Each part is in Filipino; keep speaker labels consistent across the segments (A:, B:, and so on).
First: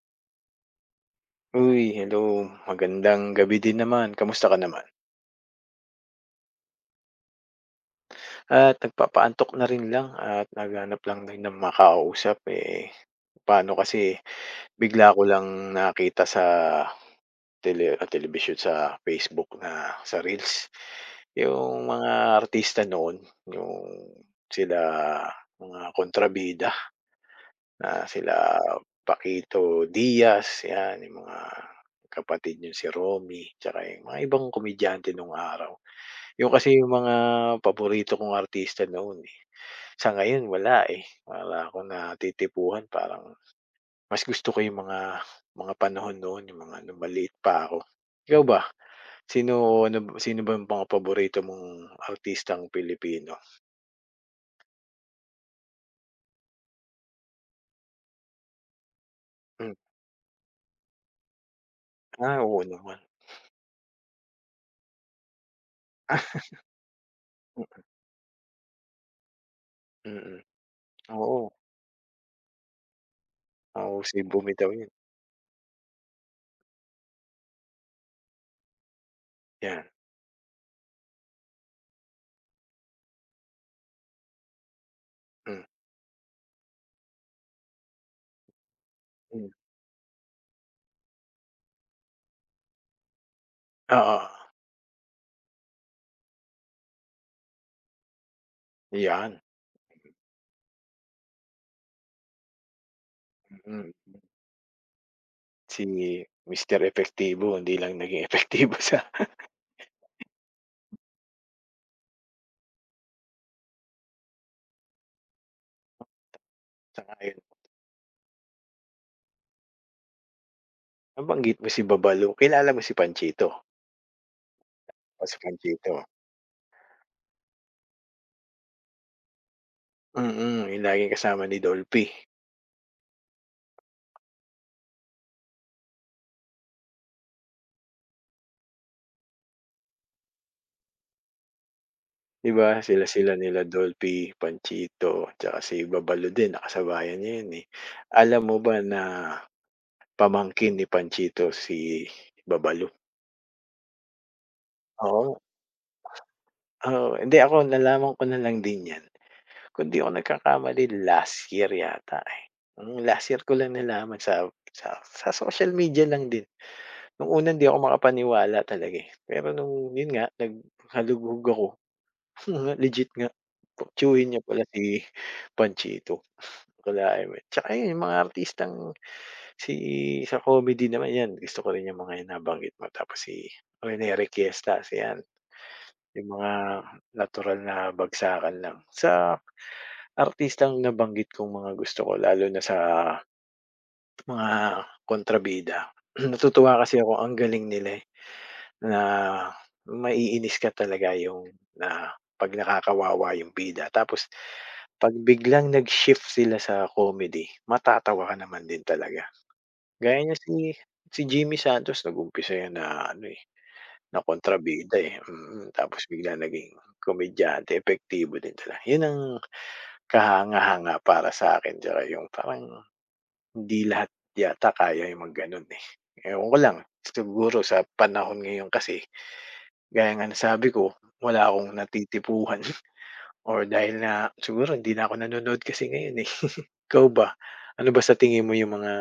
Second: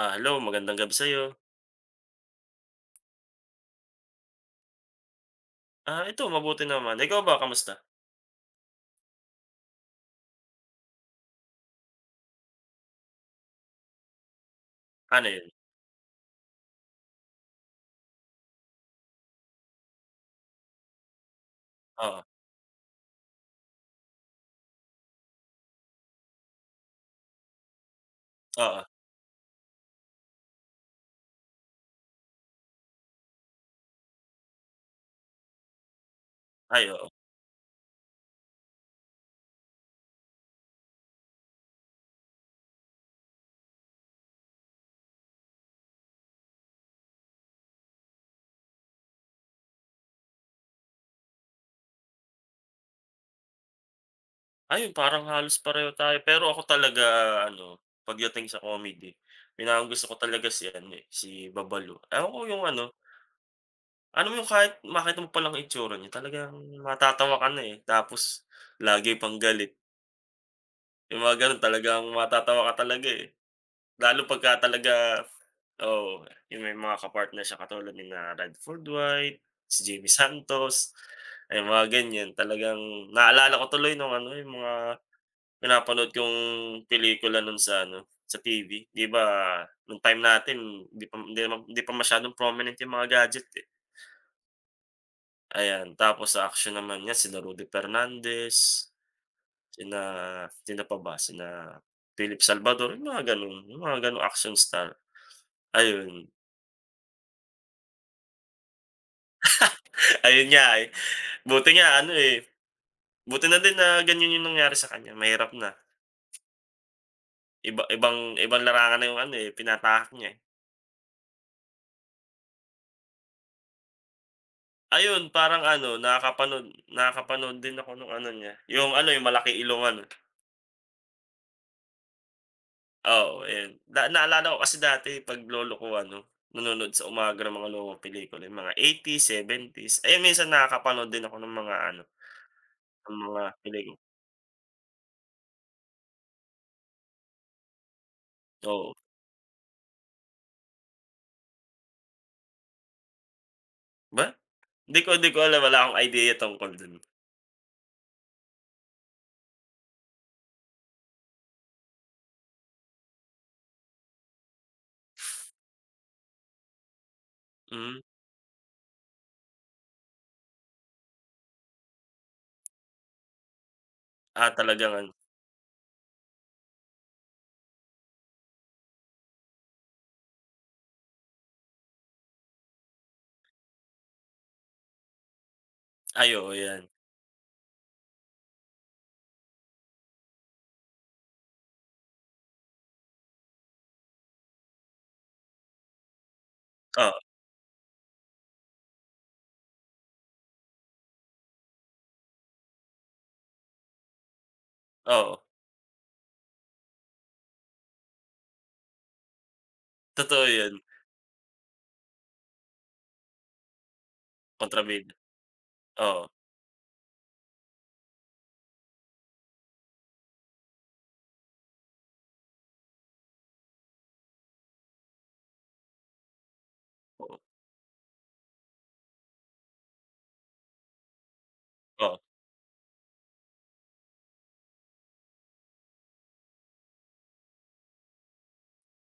A: Ah, hello, magandang gabi sa'yo.
B: Uy, hello. Magandang gabi din naman. Kamusta ka naman?
A: Ah, ito mabuti naman, ikaw ba kamusta?
B: At nagpapaantok na rin lang at naghahanap lang din ng makakausap, eh, paano kasi bigla ko
A: Ano yun?
B: lang nakita sa television sa Facebook na sa reels, yung
A: Oo,
B: mga artista noon, yung sila mga kontrabida na sila
A: oo.
B: Paquito Diaz, 'yan, yung mga kapatid niyang si Romy, tsaka yung mga ibang komedyante nung araw. Yun kasi
A: Ay,
B: yung
A: oo.
B: mga paborito kong artista noon, eh. Sa ngayon wala, eh, wala akong natitipuhan parang mas gusto ko yung mga panahon noon, yung mga nung maliit pa ako. Ikaw ba, sino ano ba sino ba yung mga paborito mong artistang Pilipino?
A: Ayun parang halos pareho tayo pero ako talaga ano, pagdating sa comedy,
B: Hmm,
A: pinakagusto ko talaga si ano, si Babalo. Ewan ko
B: ah, oo
A: yung ano,
B: naman.
A: ano mo yung kahit makita mo palang itsura niya talagang matatawa ka na, tapos lagi pang galit.
B: Ah, mm,
A: Yung mga
B: oo.
A: gano'n talagang matatawa ka talaga,
B: Mahusay
A: lalo pagka
B: bumitaw yun,
A: talaga. Oo, yung may mga kapartner siya katulad ni na Redford White,
B: 'yan,
A: si Jimmy Santos, ay mga ganyan. Talagang naalala ko tuloy nung ano, yung mga
B: hmm,
A: pinapanood kong pelikula nun sa ano, sa TV. 'Di ba
B: hmm,
A: nung time natin hindi pa masyadong prominent yung mga gadget, eh.
B: oo,
A: Ayan, tapos sa action naman 'yan sina Rudy Fernandez,
B: 'yan,
A: sina sino pa ba, sina Philip Salvador, yung mga gano'n, yung mga
B: mm.
A: gano'ng action star.
B: Si
A: Ayun,
B: Mister Epektibo hindi lang naging epektibo sa
A: ayun nga, eh. Buti nga ano, eh, buti na din na ganyan yung nangyari sa kanya, mahirap na.
B: sa
A: Iba ibang ibang larangan na yung ano, eh, pinatahak niya, eh.
B: Nabanggit mo si Babalo, kilala mo si Panchito?
A: Ayun,
B: O si
A: parang ano,
B: Panchito?
A: nakakapanood nakakapanood din ako nung ano niya, yung ano, yung Malaki Ilonggo.
B: Mm, yung laging kasama ni Dolphy,
A: Oo, oh, ayun. Na naalala ko kasi dati 'pag lolo ko ano, nanonood sa umaga ng mga lumang pelikula, yung mga 80s seventies, 70s. Ayun, minsan nakakapanood din ako ng mga ano,
B: 'di ba?
A: ng
B: Sila-sila
A: mga
B: nila
A: pelikula.
B: Dolphy, Panchito, tsaka si Babalo din nakasabayan niya 'yun, eh. Alam mo ba
A: Oo.
B: na pamangkin ni Panchito si Babalo?
A: Ba? Hindi ko
B: Oo,
A: alam, wala akong ideya tungkol dun.
B: oo, hindi ako nalaman ko na lang din 'yan, kung 'di ako nagkakamali last year yata, eh. Hmm, last year ko lang nalaman sa social media lang din. Nung una hindi ako
A: Hmm.
B: makapaniwala talaga, eh, pero nung yun nga naghalughog ako, legit nga tiyuhin niya
A: Ah,
B: pala
A: talagang
B: si
A: ano,
B: Panchito Palaeme. Tsaka yun yung mga artistang si sa comedy naman yan gusto ko rin yung mga yan nabanggit mo tapos si Rene Requiestas yan, yung
A: ayo oo,
B: mga
A: 'yan.
B: natural na bagsakan lang. Sa artistang nabanggit kong mga gusto ko lalo na sa mga kontrabida, natutuwa kasi ako
A: Oo,
B: ang galing nila, eh. Na maiinis ka talaga yung na 'pag nakakawawa yung bida tapos 'pag
A: oo,
B: biglang nag-shift sila sa comedy, matatawa ka naman din talaga. Gaya niya
A: totoo
B: si
A: 'yun.
B: si Jimmy Santos nag-umpisa yan na ano, eh, na kontrabida,
A: Kontrabida,
B: eh, tapos
A: oo,
B: bigla naging komedyante, epektibo din talaga. Yun ang kahanga-hanga para sa'kin tsaka yung parang hindi lahat yata kaya yung mag-gano'n, eh. Ewan ko lang,
A: oo,
B: siguro sa panahon ngayon kasi gaya nga ng sabi ko, wala akong
A: oo,
B: natitipuhan or dahil nga siguro hindi na ako nanonood kasi ngayon, eh. Ikaw ba, ano ba sa tingin mo yung mga,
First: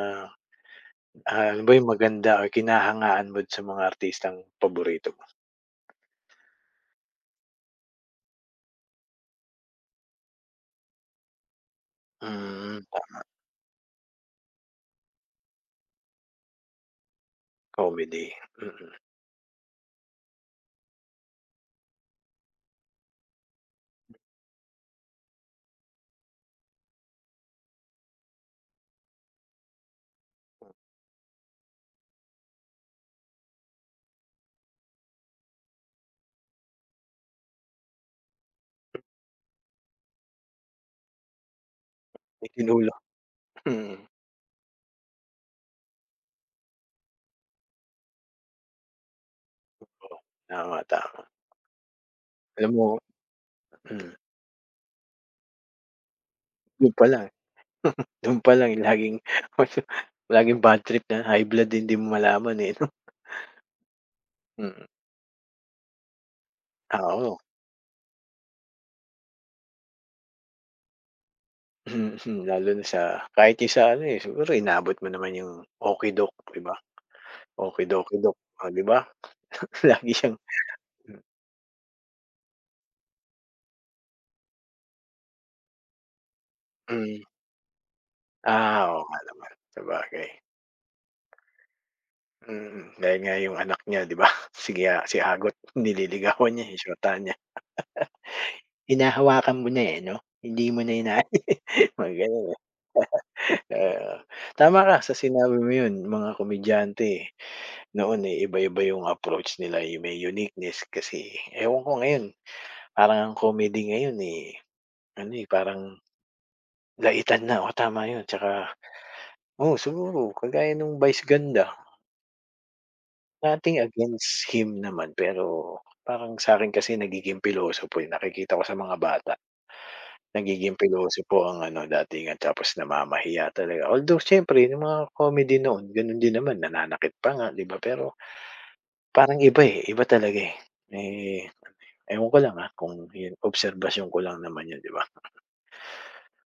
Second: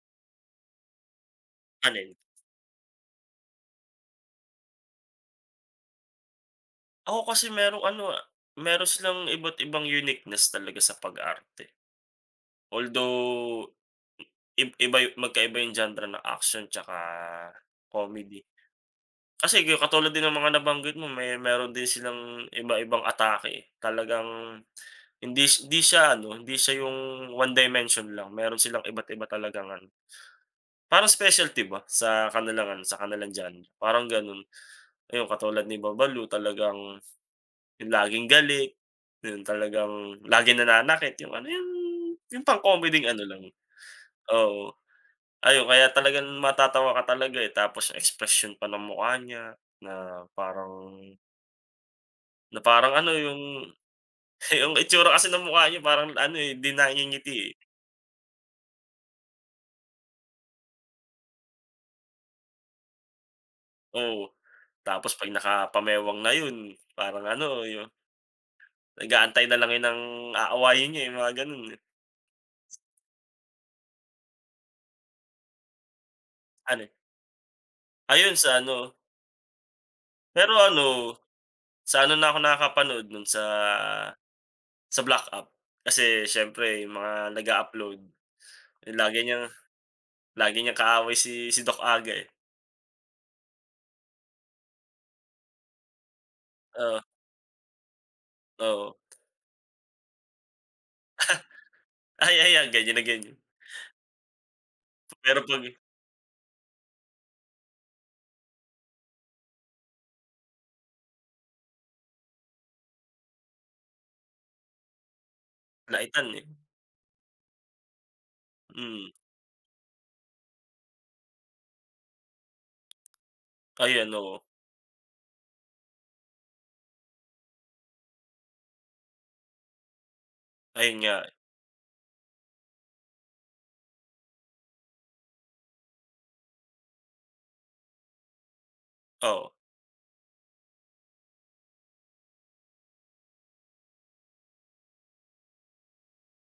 B: ano ba yung
A: alin?
B: maganda o kinahangaan mo sa mga artistang paborito mo?
A: Ako kasi merong ano, ah, meron silang iba't ibang uniqueness talaga sa pag-arte.
B: Hmm,
A: Although ib iba yu magkaiba yung genre ng action tsaka
B: comedy,
A: comedy.
B: mm.
A: Kasi katulad din ng mga nabanggit mo may meron din silang iba-ibang atake, eh. Talagang hindi siya ano, hindi siya yung one dimension lang, meron silang iba't iba talagang ano, parang specialty ba sa kanilang ano, sa kanilang genre, parang gano'n. Ayun, katulad ni Babalu talagang yung laging galit, yung talagang laging nananakit, yung ano yung
B: Itinulak
A: pang-comeding ano lang,
B: mm.
A: oo. Ayun kaya talagang matatawa ka talaga, eh, tapos yung expression pa ng mukha niya
B: Oo,
A: na
B: tama,
A: parang,
B: tama.
A: na
B: Alam mo
A: parang ano yung,
B: mm,
A: yung itsura kasi ng mukha niya parang ano, eh, hindi
B: dun pa lang,
A: nangingiti, eh,
B: dun pa lang laging laging bad trip na high blood hindi mo malaman, eh, 'no?
A: oo.
B: Mm,
A: Tapos 'pag nakapamewang na yun
B: ah,
A: parang
B: oo.
A: ano, yung nag-aantay na lang yun ng aawayin niya, eh, mga ganun, eh.
B: Lalo na sa kahit yung sa ano, eh, siguro inabot mo naman yung okey-dok, 'di ba?
A: Ano, ayun
B: Okey-dokey-dok,
A: sa
B: oh, 'di
A: ano,
B: ba? Lagi siyang
A: pero ano, sa ano na ako nakakapanood nun sa black app. Kasi siyempre yung mga
B: mm.
A: nag-a-upload,
B: Ah,
A: eh,
B: oo nga
A: lagi niyang
B: naman, sabagay.
A: lagi niyang kaaway si si Doc Aga, eh.
B: Dahil nga yung anak niya, 'di ba, sige, ah, si Agot nililigawan niya, eh,
A: Oo,
B: shortahan niya,
A: oo.
B: hinahawakan mo na, eh, 'no? Hindi mo na inaayos, mga
A: Ay,
B: gano'n, eh.
A: ayan ganyan na ganyan.
B: Oo, tama ka sa
A: Pero
B: sinabi
A: 'pag
B: mo yun, mga komedyante eh noon, eh, iba-iba yung approach nila, yung may uniqueness kasi ewan ko ngayon, parang ang comedy ngayon, eh ano, eh, parang
A: laitan, eh.
B: laitan na, o tama yun tsaka
A: Mm,
B: oo siguro kagaya nung Vice Ganda, nothing
A: ayun, oo.
B: against him naman pero parang sa'kin kasi nagiging pilosopo, eh, nakikita ko sa mga bata, nagiging
A: Ayun nga,
B: pilosopo ang ano datingan tapos namamahiya talaga. Although siyempre yung mga comedy noon ganun din naman nananakit pa nga 'di ba, pero parang
A: oo.
B: iba, eh, iba talaga, eh. Eh, ewan ko lang, kung yun obserbasyon ko lang naman yun 'di ba,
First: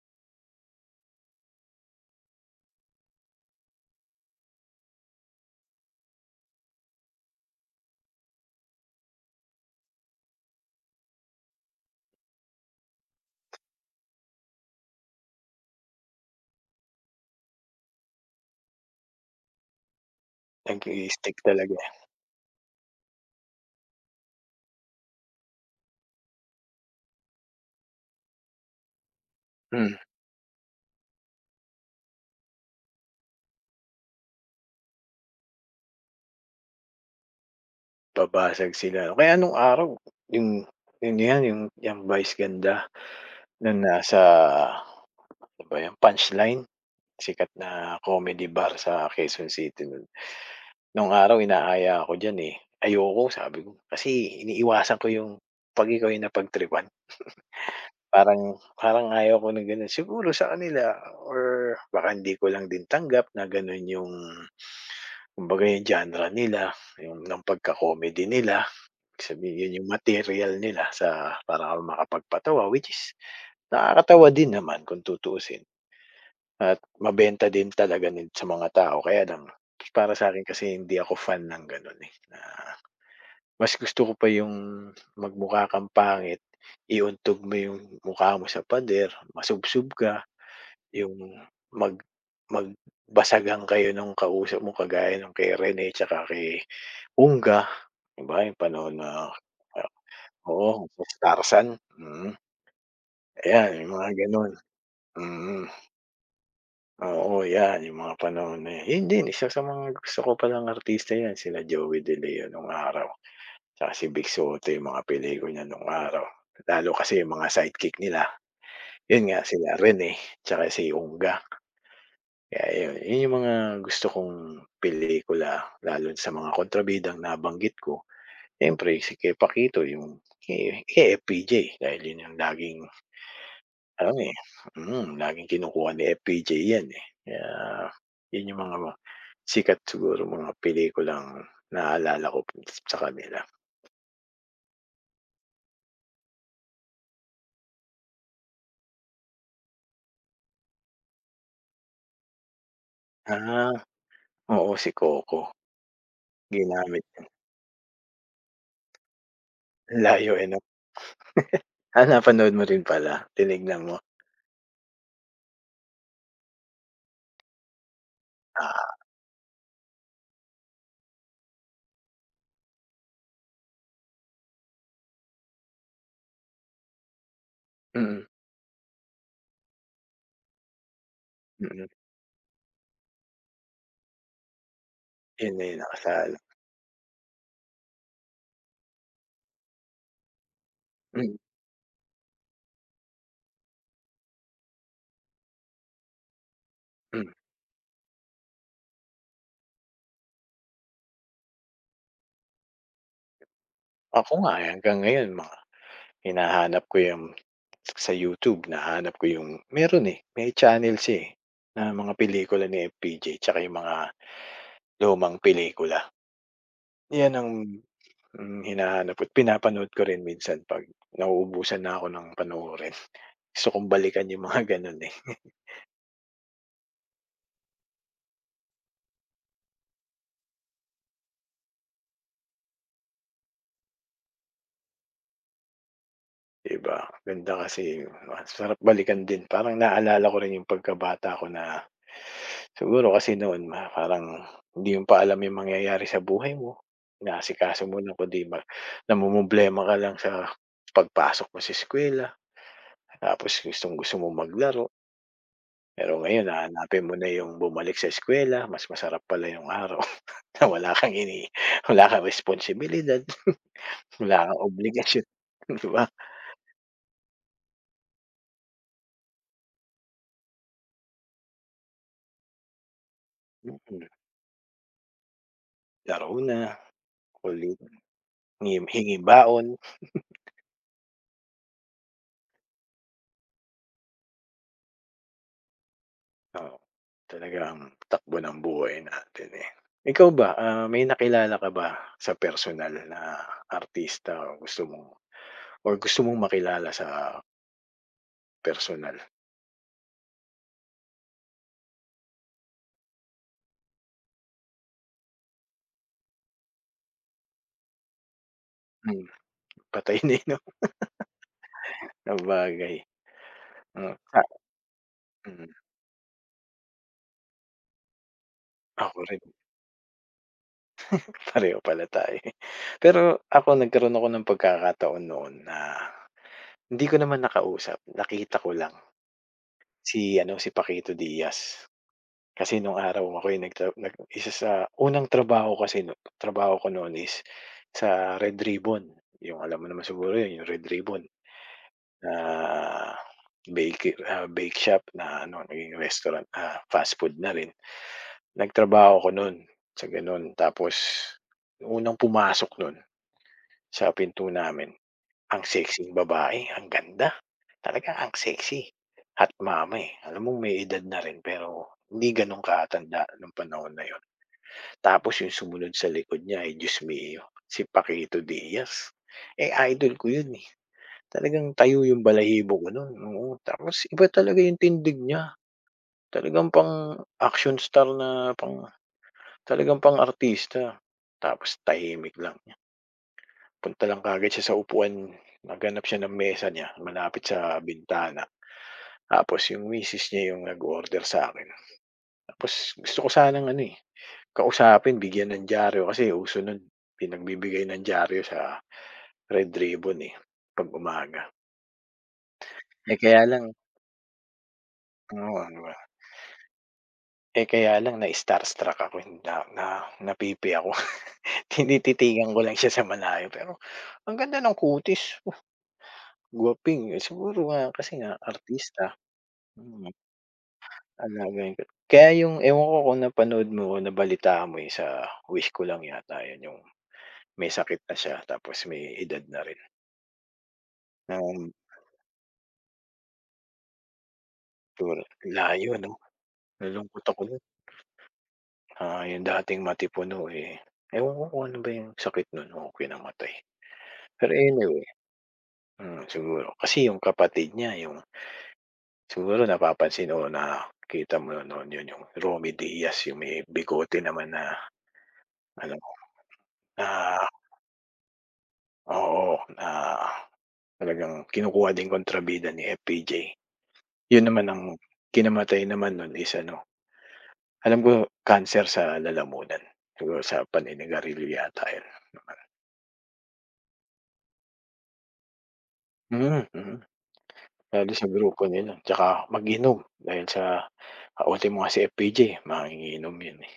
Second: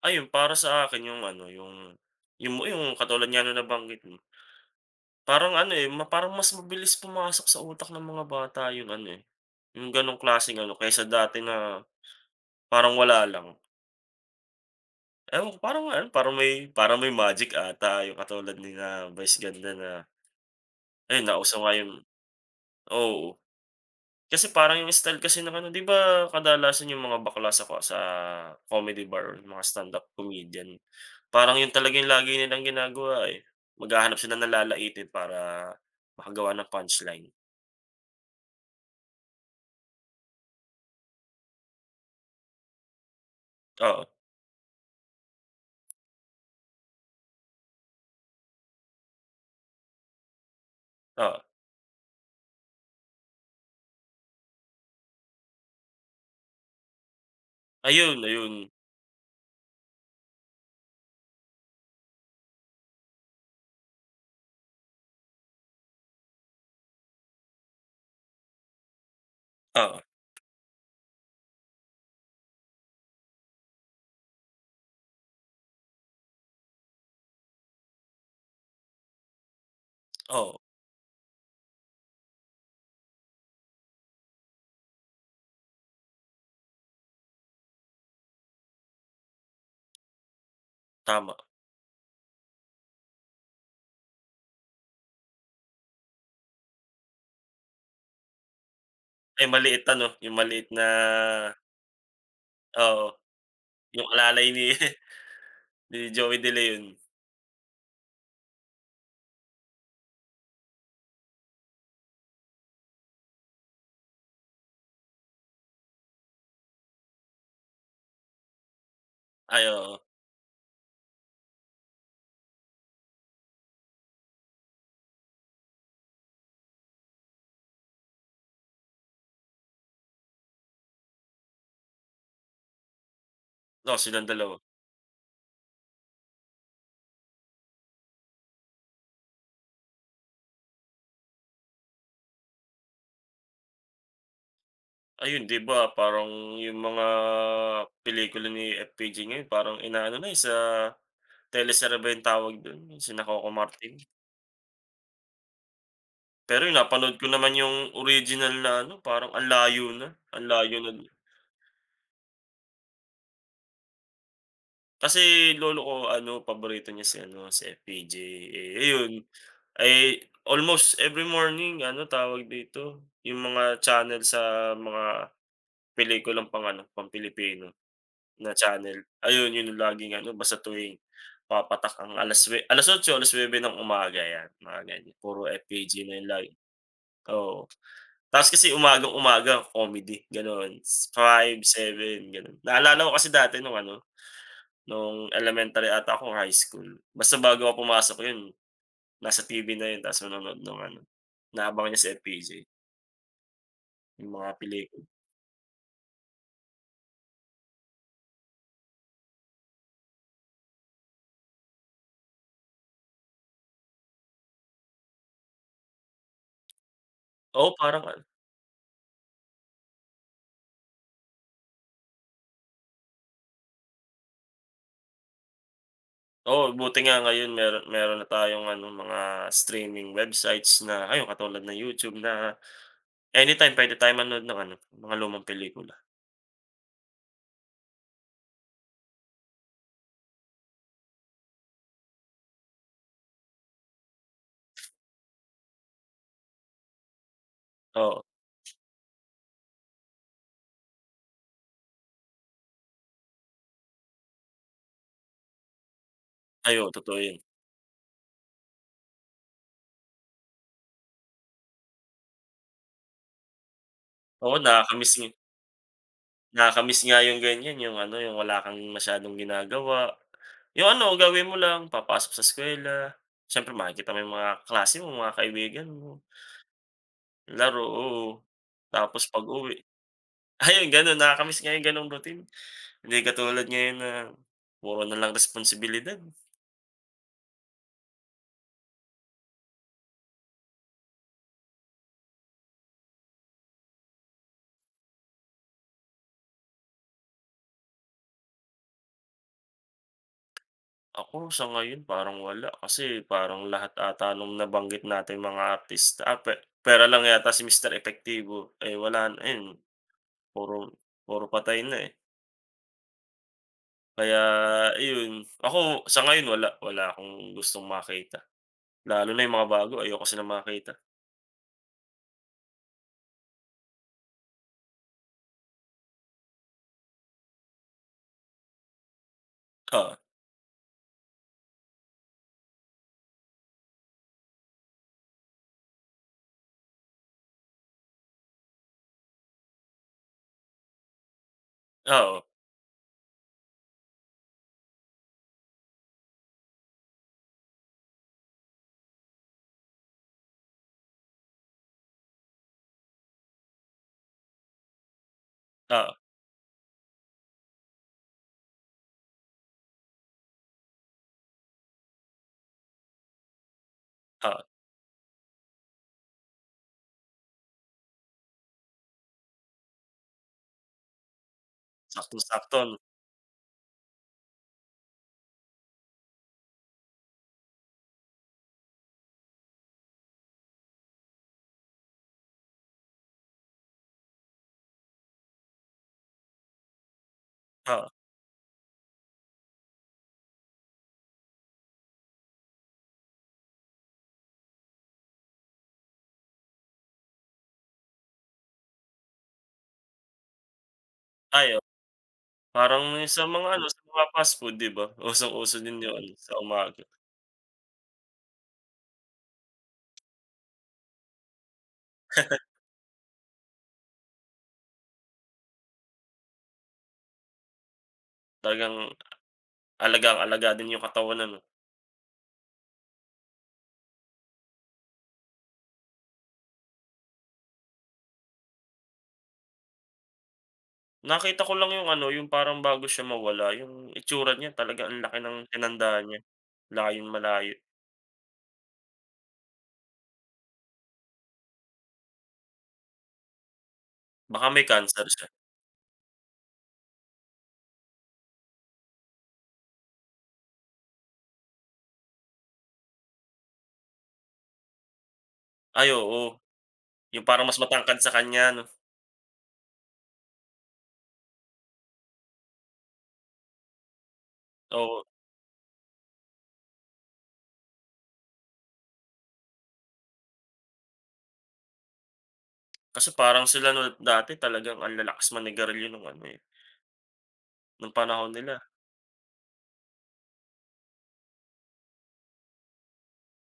A: Ayun para sa akin yung ano, yung katulad nga ng nabanggit mo, parang ano, eh, parang mas mabilis pumasok sa utak ng mga bata yung ano, eh, yung gano'ng klaseng ano, kaysa dati na parang wala lang. Ewan ko parang ano, parang may magic ata yung katulad nila Vice Ganda na ayun
B: nag-i-stick
A: nauso nga
B: talaga,
A: yung,
B: eh.
A: oo. Kasi parang yung style kasi ng ano 'di ba kadalasan yung mga bakla sa sa comedy bar or yung mga
B: Hmm.
A: stand-up comedian, parang yun talaga yung lagi nilang ginagawa, eh. Maghahanap sila ng lalaitin para makagawa ng punchline.
B: Babasag sila. O kaya nung araw yung yun yan yung yang Vice Ganda na
A: Oo,
B: nasa ano ba yun, Punchline, sikat na comedy bar sa Quezon City nun. Nung
A: oo.
B: araw inaaya ako diyan, eh. Ayoko sabi ko, kasi iniiwasan ko yung 'pag ikaw yung napagtripan
A: Ayun,
B: parang
A: ayun.
B: parang ayaw ko ng gano'n. Siguro sa kanila or baka hindi ko lang din tanggap na gano'n yung kumbaga yung genre nila, yung ng pagka comedy nila. Ibig yun yung
A: Oo,
B: material nila sa para ka makapagpatawa which is nakakatawa din naman kung tutuusin at mabenta din talaga nin sa mga tao kaya lang para sa akin
A: oo,
B: kasi hindi ako fan ng gano'n, eh, na mas gusto ko pa yung magmukha kang pangit, iuntog mo yung mukha mo sa pader, masubsob ka, yung
A: tama.
B: mag magbasagan kayo nung kausap mo kagaya nung kay Rene tsaka kay Ungga, 'di ba yung panahon na
A: Ay maliit
B: ah,
A: ano, yung maliit na,
B: oo, sa Starsan, mm.
A: oo,
B: Ayan, yung
A: yung
B: mga
A: alalay
B: gano'n,
A: ni
B: mm.
A: ni Joey De Leon.
B: Oo, yan yung mga panahon na yan. Yun din isa sa mga gusto ko palang artista yan sila Joey De Leo nung araw, tsaka si Vic Soto yung mga pelikula niya nung araw. Lalo kasi yung mga sidekick nila, yun nga
A: Ay,
B: sila
A: oo.
B: Rene tsaka si Ongga. Kaya yun, yun yung mga gusto kong pelikula lalo sa mga kontrabidang nabanggit ko. Siyempre si Kay Paquito yung kay FPJ dahil yun yung laging
A: No,
B: alam,
A: silang
B: eh,
A: dalawa.
B: laging kinukuha ni FPJ yan, eh, kaya yun yung mga sikat siguro mga pelikulang naalala ko sa kanila.
A: Ayun, 'di ba parang yung mga pelikula ni FPJ ngayon parang inaano na, eh, sa teleserye ba yung tawag dun, yung sina Coco
B: Ah,
A: Martin.
B: oo, si Coco
A: Pero yun
B: ginamit
A: napanood ko
B: yun.
A: naman yung original na ano, parang
B: Ang layo,
A: ang
B: eh, 'no?
A: layo na
B: Ah, napanood mo rin pala, tinignan mo?
A: kasi lolo ko ano, paborito niya si ano, si FPJ, eh,
B: Ah,
A: ayun, ay almost every morning ano, tawag dito, yung mga channel sa mga pelikulang pang ano, pang Pilipino.
B: mm,
A: Na channel. Ayun, yun yung laging ano basta tuwing
B: mm,
A: papatak ang alas, alas-otso, alas-nuwebe ng umaga yan, mga ganyan. Puro
B: yun na yung
A: FPJ na yung
B: nakasala.
A: lagi, oo. Tapos kasi umagang-umaga comedy gano'n,
B: Mm,
A: five seven gano'n. Naalala ko kasi dati nung ano, nung elementary ata ako, high school,
B: hmm.
A: basta bago ako pumasok yun nasa TV na yun tapos manonood ng ano, naabangan niya sa FPJ,
B: Ako
A: yung
B: nga,
A: mga
B: eh, hanggang
A: pelikula.
B: ngayon mga hinahanap ko yung sa YouTube nahanap ko yung meron, eh, may channel siya, eh, na mga pelikula ni FPJ tsaka yung mga lumang pelikula. 'Yan ang,
A: Oo, parang ano.
B: hinahanap ko't pinapanood ko rin minsan 'pag nauubusan na ako ng panoorin. Gusto kong balikan yung mga gano'n, eh,
A: Oo, buti nga ngayon meron meron na tayong ano, mga streaming websites na ayun katulad ng YouTube na anytime puwede tayong manood ng ano, mga lumang pelikula.
B: 'di ganda kasi, ang sarap balikan din. Parang naalala ko rin yung pagkabata ko na siguro kasi noon parang hindi mo pa alam yung mangyayari sa buhay mo. Inaasikaso mo lang
A: Oo,
B: kundi namomroblema ka lang sa pagpasok mo sa eskuwela, tapos gustong-gusto mong maglaro. Pero ngayon
A: ay oo,
B: hahanapin mo
A: totoo
B: na
A: 'yun.
B: yung bumalik sa eskuwela, mas masarap pala yung araw na wala kang wala kang responsibilidad, wala
A: Oo,
B: kang
A: nakakamiss
B: obligasyon,
A: nga
B: 'di ba?
A: nakakamiss nga yung ganiyan, yung ano, yung wala kang masyadong ginagawa. Yung ano, gagawin mo lang papasok sa eskuwela, siyempre
B: Mm,
A: makikita mo yung mga kaklase mo, mga kaibigan mo,
B: laro na, kulit
A: laro, oo.
B: hingi
A: Tapos
B: baon,
A: pag-uwi ayun gano'n, nakakamiss nga yung gano'ng routine. Hindi katulad ngayon na puro na lang responsibilidad.
B: oo. Talagang takbo ng buhay natin, eh. Ikaw ba, may nakilala ka ba sa personal na artista o gusto mong or gusto mong makilala sa personal?
A: Ako sa ngayon parang wala kasi parang lahat ata nung nabanggit nating mga artista, ah, pera lang yata si Mister Epektibo, eh, wala
B: Hmm,
A: na ayun
B: patay na, eh, 'no?
A: puro puro patay na, eh.
B: Sabagay, hmm,
A: Kaya
B: ah,
A: iyon,
B: hmm,
A: ako sa ngayon wala, wala akong gustong makita.
B: ako
A: Lalo
B: rin.
A: na yung mga bago ayoko silang makita.
B: Pareho pala tayo, eh. Pero nagkaroon ako ng pagkakataon noon na hindi ko naman nakausap, nakita ko lang
A: Oo,
B: si ano, si Paquito Diaz. Kasi nung araw ako'y nag isa sa unang trabaho kasi no trabaho ko noon is sa Red Ribbon, yung alam mo naman siguro yun, yung Red Ribbon
A: oo,
B: na bake shop na ano, naging restaurant, fast food na rin. Nagtrabaho ko nun sa gano'n tapos unang pumasok nun sa pinto namin. Ang sexing
A: oo,
B: babae, ang ganda, talagang ang sexy at mama, eh. Alam mo may edad na rin pero hindi gano'n katanda nung panahon na 'yun.
A: oo,
B: Tapos 'yung sumunod sa likod niya, ay Diyos mio, si Paquito Diaz. Eh, idol ko 'yun, eh. Talagang tayo 'yung balahibo
A: saktong-sakto
B: ko
A: 'no,
B: no'n, oo. Tapos iba talaga 'yung tindig niya, talagang pang action star na talagang pang-artista. Tapos tahimik lang niya, punta lang kaagad siya sa upuan, naghanap siya ng mesa niya malapit sa
A: oo,
B: bintana. Tapos yung misis niya yung nag-order sa'kin. Tapos gusto ko sanang ano, eh, kausapin, bigyan ng dyaryo kasi uso nun pinagbibigay ng dyaryo sa Red Ribbon, eh, 'pag umaga.
A: ay,
B: Eh,
A: parang yung
B: kaya
A: sa
B: lang
A: mga ano, sa mga fast food 'di ba,
B: oo,
A: usong-uso
B: 'di ba?
A: din yung ano sa umaga,
B: Eh, kaya lang na-starstruck ako, eh, na na napipi ako. Tinititigan ko lang siya sa malayo pero ang ganda ng kutis, oh, gwaping, eh, siguro nga kasi nga
A: talagang
B: artista, mm,
A: alagang-alaga din yung katawan ano.
B: alagaan ko. Kaya yung ewan ko kung napanood mo o nabalitaan mo, eh, sa Wish ko lang yata yun yung may sakit na siya tapos may edad na rin na
A: Nakita ko lang yung ano, yung parang bago siya mawala yung itsura niya talaga ang
B: siguro
A: laki ng
B: layo
A: tinanda
B: 'no,
A: niya,
B: nalungkot ako nun,
A: layong-malayo.
B: yung dating matipuno, eh, ewan ko kung ano ba yung sakit nun o kinamatay. Pero
A: Baka may
B: anyway,
A: cancer siya.
B: siguro kasi yung kapatid niya yung siguro napapansin o nakita mo noon yun yung Romy Diaz yung may bigote naman na ano
A: Ay oo, yung
B: na
A: parang mas matangkad sa kanya 'no,
B: oo, na talagang kinukuha din kontrabida ni FPJ. Yun naman ang
A: oo.
B: kinamatay naman nun is ano, alam ko cancer sa lalamunan, siguro sa paninigarilyo yata 'yun.
A: Kasi parang sila 'no dati talagang ang lalakas manigarilyo nung ano, eh,
B: Mm, mm. Lalo
A: nung
B: sa
A: panahon
B: grupo
A: nila,
B: nila, tsaka mag-inom dahil sa kaaway mo nga si FPJ manginginom 'yun, eh,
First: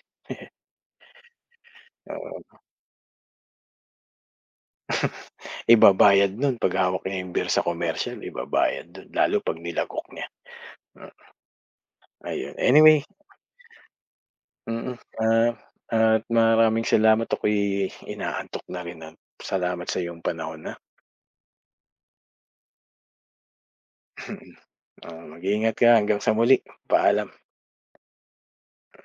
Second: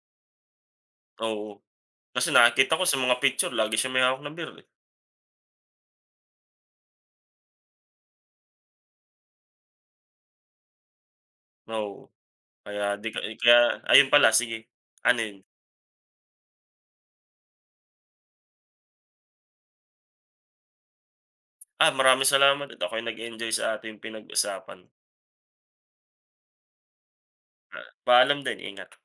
A: oo. Kasi
B: oo.
A: nakikita ko sa mga picture lagi siya may hawak na beer, eh,
B: Ibabayad nun 'pag hawak niya yung beer sa komersiyal ibabayad dun lalo 'pag nilagok niya, hmm,
A: oo.
B: ayun.
A: Kaya
B: Anyway,
A: 'di ka eh, kaya ayun pala sige,
B: mm,
A: ano yun?
B: ah, at maraming salamat ako'y inaantok na rin at salamat sa iyong panahon, na.
A: Ah, maraming salamat at ako'y nag-enjoy sa ating pinag-usapan.
B: Mag-ingat ka hanggang sa muli, paalam.
A: Paalam din, ingat.